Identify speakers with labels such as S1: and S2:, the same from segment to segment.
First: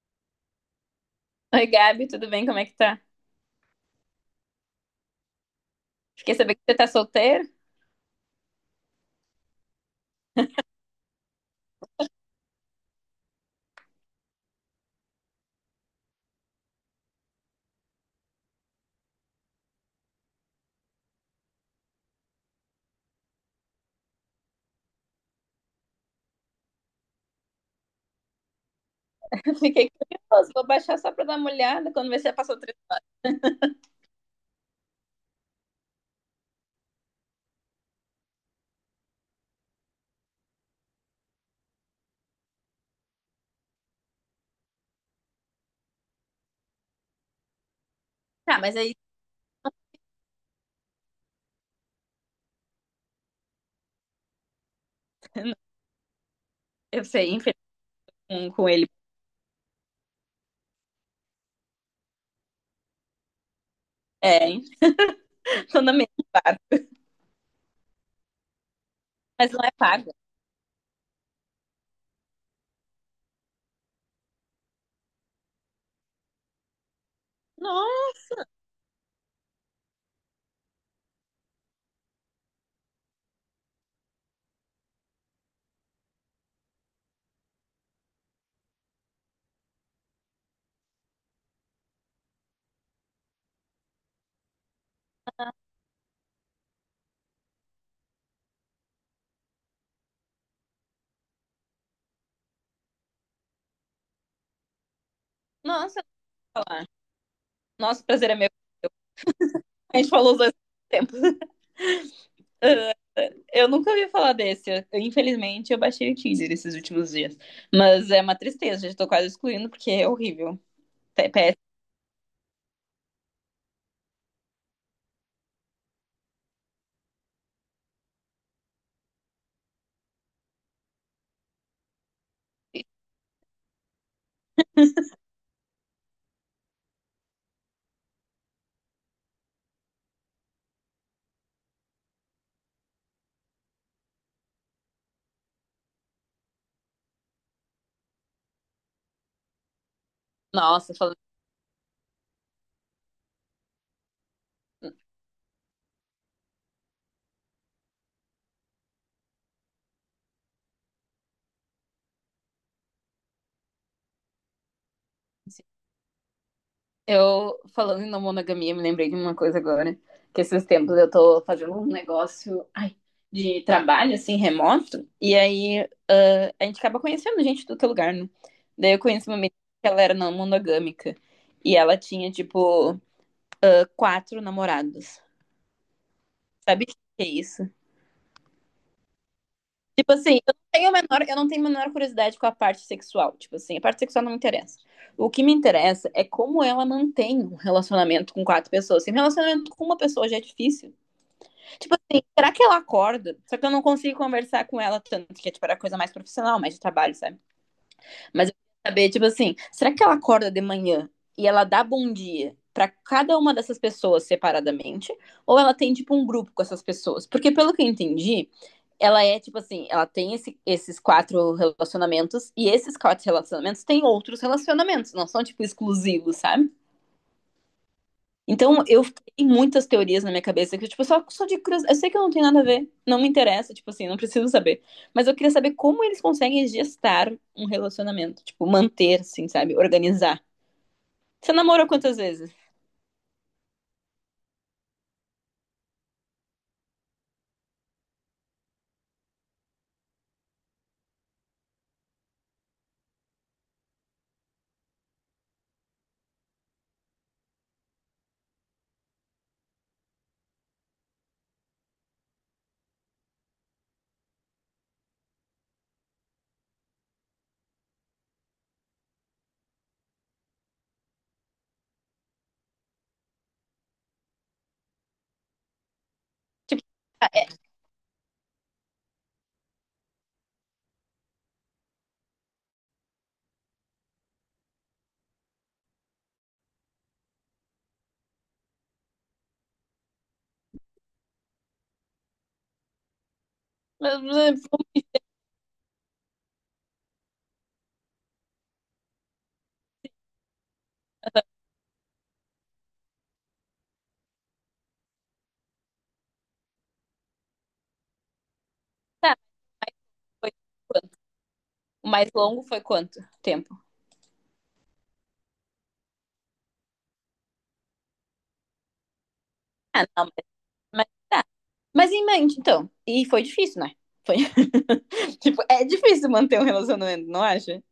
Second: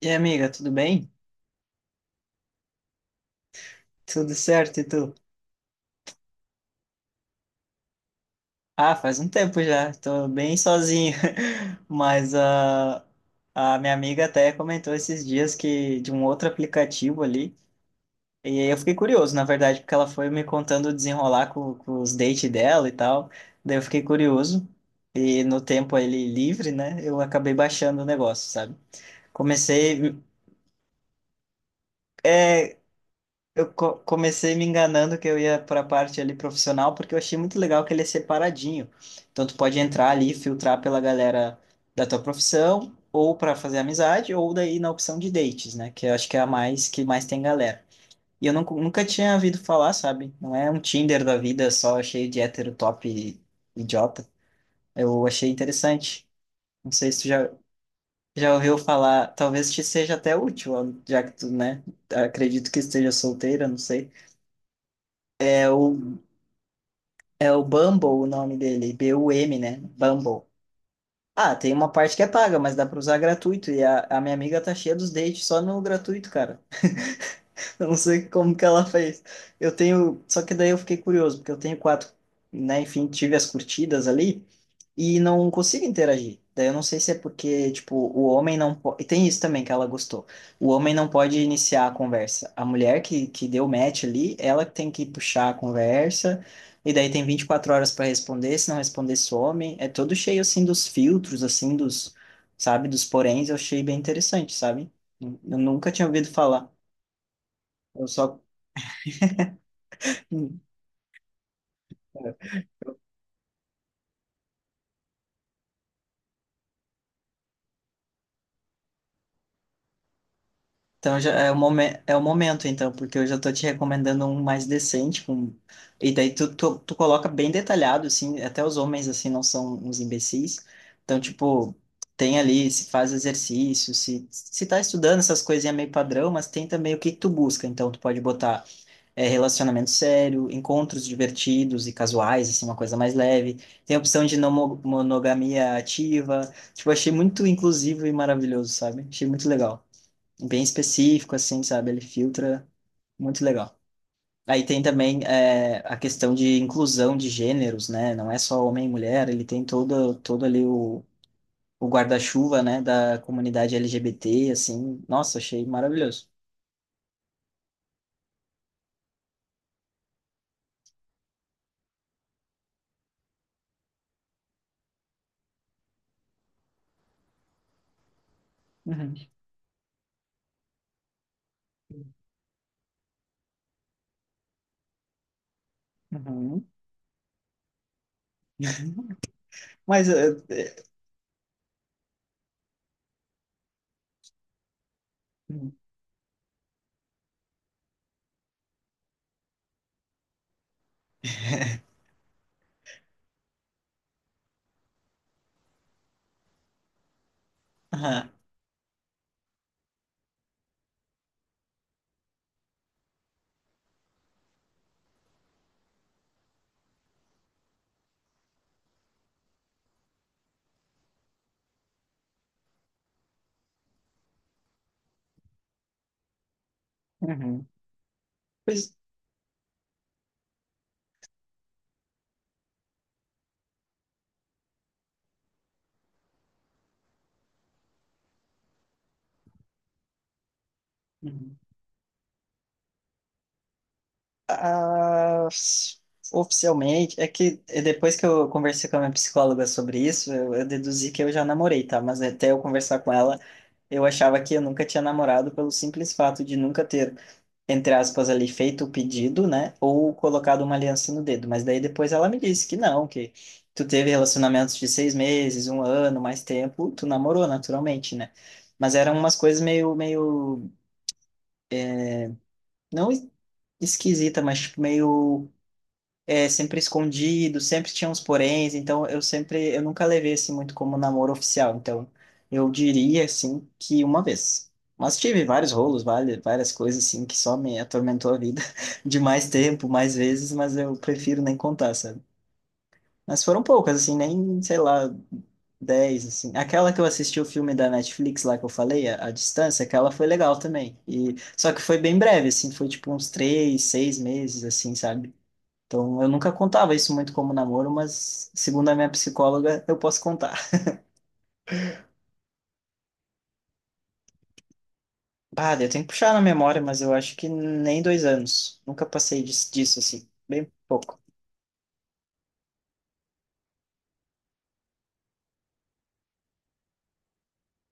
S1: E aí, amiga, tudo bem?
S2: Oi, Gabi, tudo bem? Como é que tá?
S1: Tudo certo, e tu?
S2: Fiquei sabendo que você tá solteira.
S1: Ah, faz um tempo já, tô bem sozinho. Mas a minha amiga até comentou esses dias que de um outro aplicativo ali, e aí eu fiquei curioso, na verdade, porque ela foi me contando o desenrolar com os dates dela e tal, daí eu fiquei curioso, e no tempo ele livre, né, eu acabei baixando o negócio, sabe?
S2: Fiquei
S1: Comecei.
S2: curiosa. Vou baixar só pra dar uma olhada quando você já passou três
S1: É.
S2: horas.
S1: Comecei me enganando que eu ia para a parte ali profissional, porque eu achei muito legal que ele é separadinho. Então, tu pode entrar ali e filtrar pela galera da tua profissão, ou para fazer amizade, ou daí na opção de dates, né? Que eu acho que é a mais que mais tem galera. E eu
S2: Ah,
S1: nunca,
S2: mas aí
S1: nunca tinha ouvido falar, sabe? Não é um Tinder da vida só cheio de hétero top e- idiota. Eu achei interessante. Não
S2: eu
S1: sei se tu
S2: sei,
S1: já,
S2: infelizmente com
S1: já
S2: com
S1: ouviu
S2: ele.
S1: falar, talvez te seja até útil, já que tu, né? Acredito que esteja solteira, não sei.
S2: É, hein? Tô na mesma barco,
S1: É o Bumble o nome dele,
S2: mas
S1: B-U-M,
S2: não é
S1: né?
S2: pago.
S1: Bumble. Ah, tem uma parte que é paga, mas dá pra usar gratuito. E a minha amiga tá cheia dos dates só no gratuito, cara. Eu
S2: No-
S1: não sei como que ela fez. Eu tenho. Só que daí eu fiquei curioso, porque eu tenho quatro, né? Enfim, tive as curtidas ali e não consigo interagir. Daí eu não sei se é porque, tipo, o homem não pode. E tem isso também que ela gostou. O homem não pode iniciar a conversa. A mulher que deu match ali, ela tem que puxar a conversa. E daí tem 24 horas para responder. Se não responder, some. É todo cheio, assim, dos filtros, assim, dos. Sabe? Dos poréns. Eu achei bem interessante, sabe? Eu nunca
S2: Nossa, eu
S1: tinha ouvido
S2: vou
S1: falar.
S2: falar. Nosso
S1: Eu
S2: prazer é
S1: só.
S2: meu. A gente falou os dois ao mesmo tempo. Ah, eu nunca ouvi falar desse. Infelizmente, eu baixei o Tinder esses últimos dias. Mas é uma tristeza, já tô quase excluindo porque é horrível.
S1: Então
S2: Pé-
S1: já
S2: pé-
S1: é o momento, então, porque eu já tô te recomendando um mais decente, com... E daí tu coloca bem detalhado, assim, até os homens, assim, não são uns imbecis. Então, tipo, tem ali se faz exercício, se tá estudando essas coisinhas meio padrão, mas tem também o que que tu busca. Então, tu pode botar é, relacionamento sério, encontros divertidos e casuais, assim, uma coisa mais leve. Tem a opção de não monogamia ativa. Tipo, achei muito inclusivo e maravilhoso, sabe? Achei muito legal, bem
S2: Nossa, falando
S1: específico, assim, sabe? Ele filtra muito legal. Aí tem também é, a questão de inclusão de gêneros, né? Não é só homem e mulher, ele tem todo ali o guarda-chuva, né, da comunidade LGBT, assim. Nossa, achei maravilhoso.
S2: Eu, falando em não monogamia, me lembrei de uma coisa agora. Que esses tempos eu tô fazendo um negócio, ai, de trabalho, assim, remoto. E aí, a gente acaba conhecendo gente de todo lugar, né? Daí eu
S1: Uhum,
S2: conheci uma menina que ela era não monogâmica. E ela tinha, tipo, quatro namorados.
S1: uhum.
S2: Sabe o que é isso?
S1: Mas.
S2: Tipo
S1: É,
S2: assim,
S1: é,
S2: eu não tenho a menor curiosidade com a parte sexual. Tipo assim, a parte sexual não me interessa. O que me interessa é como ela mantém um relacionamento com quatro pessoas. Se um relacionamento com uma pessoa já é difícil. Tipo assim, será que ela acorda? Só que eu não consigo conversar com ela tanto, que é tipo, era coisa mais profissional, mais de trabalho, sabe?
S1: aham,
S2: Mas eu queria saber, tipo assim, será que ela acorda de manhã e ela dá bom dia para cada uma dessas pessoas separadamente? Ou ela tem, tipo, um grupo com essas pessoas? Porque pelo que eu entendi ela é tipo assim, ela tem esses quatro relacionamentos e esses quatro relacionamentos têm outros relacionamentos, não são tipo exclusivos, sabe?
S1: uhum.
S2: Então
S1: Pois,
S2: eu tenho muitas teorias na minha cabeça que tipo só de curiosidade, eu sei que eu não tenho nada a ver, não me interessa, tipo assim, não preciso saber, mas eu queria saber como eles conseguem gestar um relacionamento, tipo manter, assim, sabe, organizar. Você
S1: uhum.
S2: namorou quantas vezes?
S1: Ah, oficialmente, é que é, depois que eu conversei com a minha psicóloga sobre isso, eu deduzi que eu já namorei, tá? Mas até eu conversar com ela. Eu achava que eu nunca tinha namorado pelo simples fato de nunca ter, entre aspas, ali feito o pedido, né? Ou colocado uma aliança no dedo. Mas daí depois ela me disse que não, que tu teve relacionamentos de 6 meses, um ano, mais tempo, tu namorou naturalmente, né? Mas eram umas coisas meio, não esquisita, mas tipo, meio é, sempre
S2: Tipo,
S1: escondido, sempre tinha uns poréns, então eu sempre, eu nunca levei assim muito como namoro oficial, então eu diria assim que uma vez. Mas tive vários rolos, várias, várias coisas assim que só me atormentou a vida de mais tempo, mais vezes, mas eu prefiro nem contar, sabe? Mas foram poucas, assim, nem, sei lá, 10 assim. Aquela que eu assisti o filme da Netflix lá que eu falei, a Distância, aquela foi legal também. E, só que foi bem breve, assim, foi tipo uns três, seis meses, assim, sabe? Então, eu nunca contava isso muito como namoro, mas segundo a minha
S2: tá,
S1: psicóloga, eu posso contar.
S2: o mais longo foi quanto tempo?
S1: Ah, eu tenho que puxar na memória, mas eu acho que nem 2 anos. Nunca passei disso,
S2: Ah, não,
S1: assim,
S2: mas,
S1: bem
S2: mas
S1: pouco.
S2: tá. Mas em mente, então. E foi difícil, né? Foi, tipo, é difícil manter um relacionamento, não acha?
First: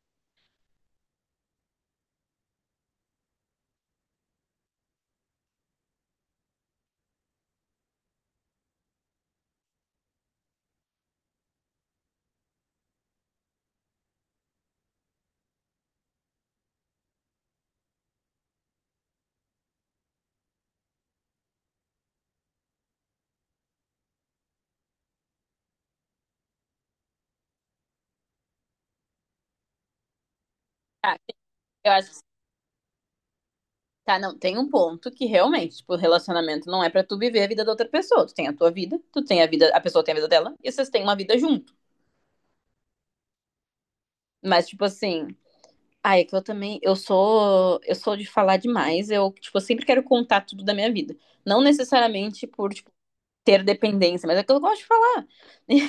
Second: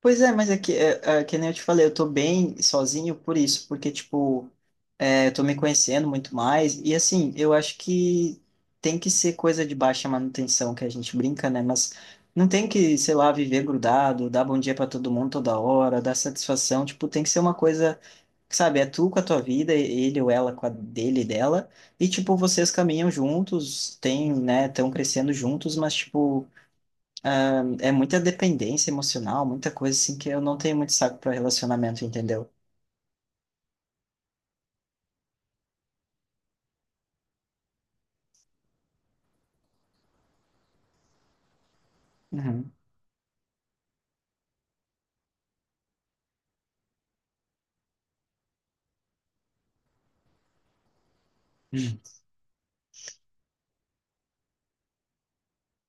S1: Pois é, mas é que nem eu te falei, eu tô bem sozinho por isso, porque, tipo, é, eu tô me conhecendo muito mais, e assim, eu acho que tem que ser coisa de baixa manutenção, que a gente brinca, né? Mas não tem que, sei lá, viver grudado, dar bom dia pra todo mundo toda hora, dar satisfação, tipo, tem que ser uma coisa. Sabe, é tu com a tua vida, ele ou ela com a dele e dela, e tipo, vocês caminham juntos, tem, né, estão crescendo juntos, mas tipo, é muita dependência emocional, muita coisa assim que eu não tenho muito
S2: Tá,
S1: saco para
S2: eu
S1: relacionamento,
S2: acho que
S1: entendeu?
S2: tá, não, tem um ponto que realmente, tipo, relacionamento não é pra tu viver a vida da outra pessoa. Tu tem a tua vida, tu tem a vida, a pessoa tem a vida dela, e vocês têm uma vida junto.
S1: Uhum.
S2: Mas, tipo assim, ai, é que eu também, eu sou de falar demais, eu, tipo, eu sempre quero contar tudo da minha vida. Não necessariamente por, tipo, ter dependência, mas é o que eu gosto de falar.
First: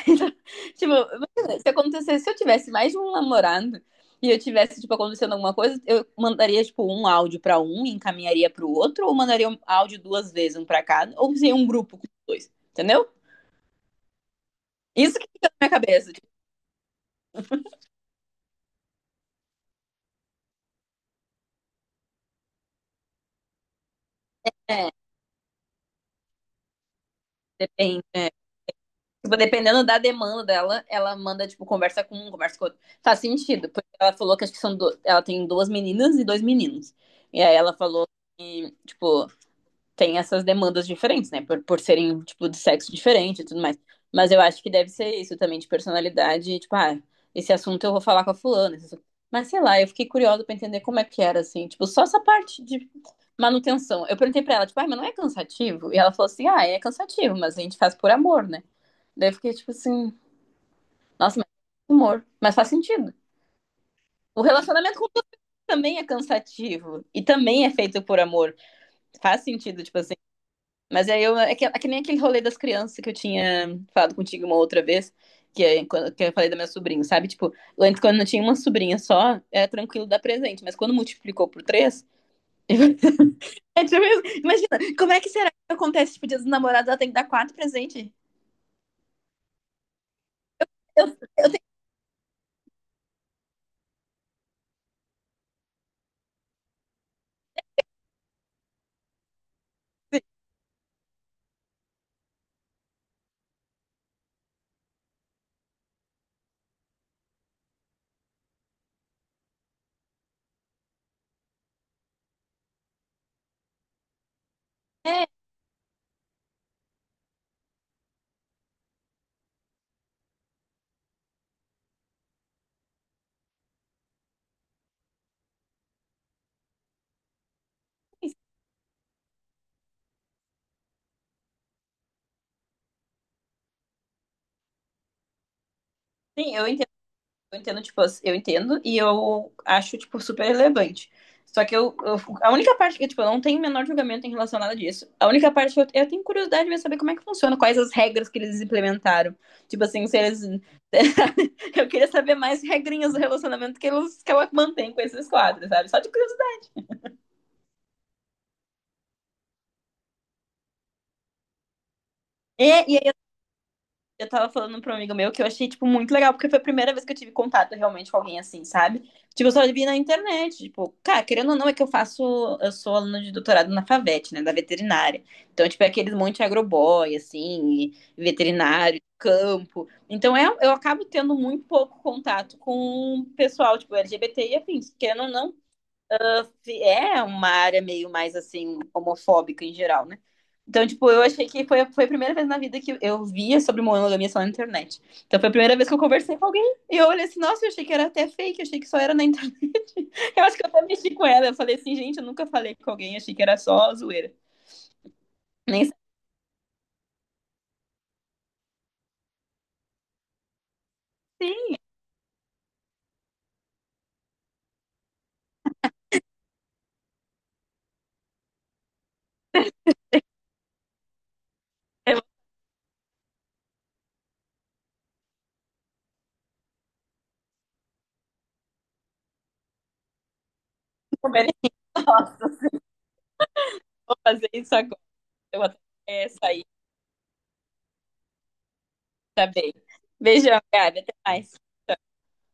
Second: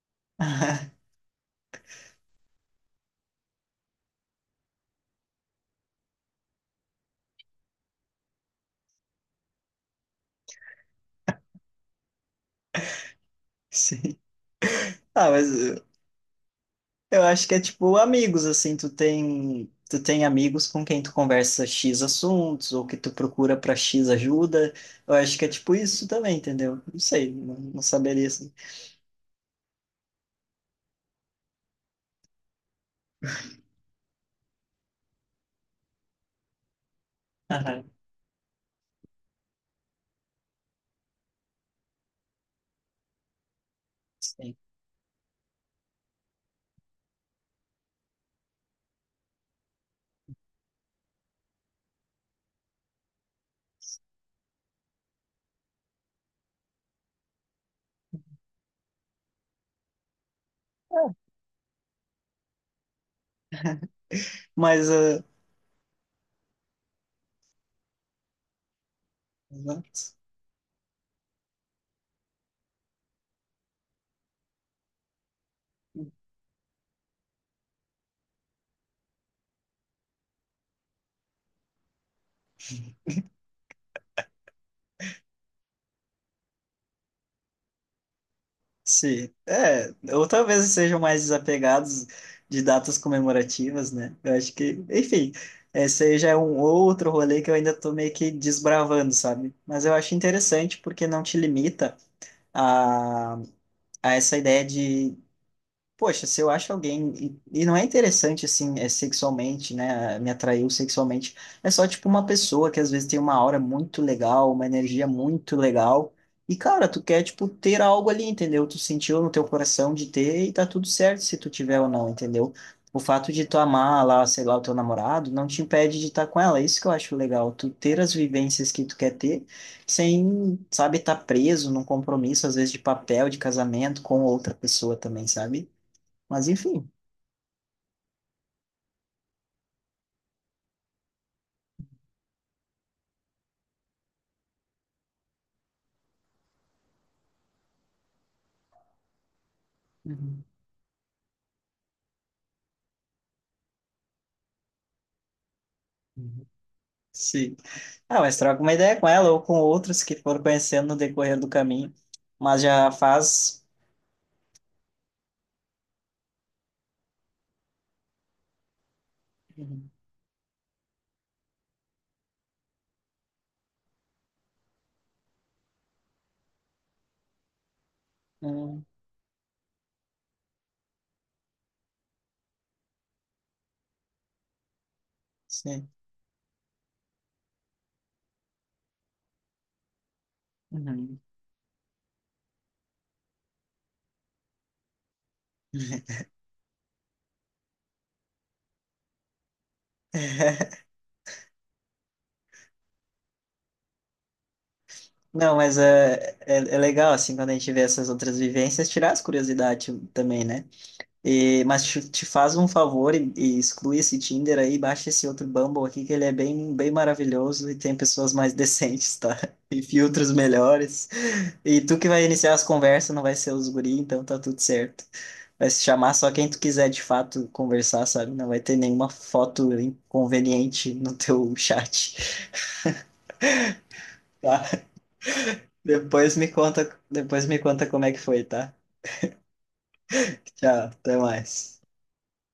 S2: Então, tipo, imagina, se acontecesse, se eu tivesse mais de um namorado e eu tivesse, tipo, acontecendo alguma coisa, eu mandaria, tipo, um áudio pra um e encaminharia pro outro, ou mandaria um áudio duas vezes, um pra cada, ou seria um grupo com dois, entendeu?
S1: Sim.
S2: Isso que
S1: Ah, mas
S2: fica na minha
S1: uh,
S2: cabeça. Tipo,
S1: eu acho que é tipo amigos, assim, tu tem amigos com quem tu conversa X assuntos, ou que tu procura pra X ajuda.
S2: é,
S1: Eu acho que é tipo isso também, entendeu? Não sei, não, não
S2: depende.
S1: saberia
S2: É.
S1: assim.
S2: Tipo, dependendo da demanda dela, ela manda, tipo, conversa com um, conversa com outro. Faz sentido, porque ela falou que acho que são do... ela tem duas meninas e dois meninos. E aí ela
S1: Aham.
S2: falou que, tipo, tem essas demandas diferentes, né? Por serem, tipo, de sexo diferente e tudo mais. Mas eu
S1: Sim.
S2: acho que deve ser isso também, de personalidade, tipo, esse assunto eu vou falar com a fulana. Mas sei lá, eu fiquei curiosa pra entender como é que era, assim, tipo, só essa parte de manutenção. Eu perguntei pra ela, tipo, ah mas não é cansativo? E ela falou assim, ah, é cansativo, mas a gente faz por amor, né? Daí eu fiquei, tipo assim, nossa, mas humor. Mas faz sentido. O
S1: Mas,
S2: relacionamento com
S1: eh,
S2: também é cansativo e também é feito por amor. Faz sentido, tipo assim. Mas aí eu. É que nem aquele rolê das crianças que eu tinha falado contigo uma outra vez, que eu falei da minha sobrinha, sabe? Tipo, antes quando eu tinha uma sobrinha só, era tranquilo dar presente, mas quando multiplicou por três. É tipo isso. Imagina, como é que será que acontece? Tipo, dia dos namorados, ela tem que dar quatro presentes.
S1: sim, é, ou talvez sejam
S2: Eu,
S1: mais
S2: eu tenho.
S1: desapegados de datas comemorativas, né? Eu acho que, enfim, esse aí já é um outro rolê que eu ainda tô meio que desbravando, sabe? Mas eu acho interessante porque não te limita a, a essa ideia de: poxa, se eu acho alguém, e não é interessante assim, é sexualmente, né? Me atraiu sexualmente. É só tipo uma pessoa que às vezes tem uma aura muito legal, uma energia
S2: É,
S1: muito legal. E cara, tu quer tipo ter algo ali, entendeu? Tu sentiu no teu coração de ter e tá tudo certo se tu tiver ou não, entendeu? O fato de tu amar lá, sei lá, o teu namorado não te impede de estar com ela. Isso que eu acho legal, tu ter as vivências que tu quer ter sem, sabe, estar preso num compromisso às vezes de papel, de casamento com outra pessoa também, sabe? Mas
S2: sim, eu entendo.
S1: enfim,
S2: Eu entendo, tipo, eu entendo e eu acho, tipo, super relevante. Só que a única parte que, tipo, eu não tenho o menor julgamento em relação a nada disso. A única parte que eu tenho curiosidade de saber como é que funciona, quais as regras que eles implementaram. Tipo assim, se eles.
S1: uhum,
S2: Eu queria saber mais regrinhas do relacionamento que, eles, que ela mantém com esses quadros, sabe? Só de
S1: uhum.
S2: curiosidade.
S1: Sim. Ah, mas troca uma ideia com ela ou com outros que foram conhecendo no decorrer do caminho. Mas
S2: É,
S1: já
S2: e
S1: faz.
S2: eu tava falando pra um amigo meu que eu achei, tipo, muito legal, porque foi a primeira vez que eu tive contato realmente com alguém assim, sabe? Tipo, eu só vi
S1: Uhum.
S2: na internet, tipo, cara, querendo ou não, é que eu faço, eu sou aluna de doutorado na FAVET, né, da veterinária. Então, tipo, é aqueles monte de agroboy, assim, e
S1: Hum,
S2: veterinário, campo. Então, eu acabo tendo muito pouco contato com o pessoal, tipo, LGBT e afins. Querendo ou não,
S1: sim.
S2: é uma área meio mais assim homofóbica em geral, né? Então, tipo,
S1: Uhum.
S2: eu achei que foi a primeira vez na vida que eu via sobre monogamia só na internet. Então, foi a primeira vez que eu conversei com alguém e eu olhei assim, nossa, eu achei que era até fake, eu achei que só era na internet. Eu acho que eu até mexi com ela. Eu falei assim, gente, eu nunca falei com alguém, achei que era só zoeira.
S1: Não, mas
S2: Nem sei.
S1: é, é, é legal, assim, quando a gente vê essas outras vivências, tirar as curiosidades também, né? E,
S2: Sim,
S1: mas te faz um favor e exclui esse Tinder aí, baixa esse outro Bumble aqui, que ele é bem, bem maravilhoso e tem pessoas mais decentes, tá? E filtros melhores. E tu que
S2: eu vou
S1: vai iniciar as conversas, não vai ser os guri, então tá tudo certo. Vai se chamar só quem tu quiser de fato conversar, sabe? Não vai ter nenhuma foto inconveniente no teu chat,
S2: fazer isso
S1: tá?
S2: agora. Eu vou até sair,
S1: Depois me conta como é que foi, tá?
S2: tá bem. Beijão,
S1: Tchau,
S2: Gabi, até
S1: até
S2: mais.
S1: mais.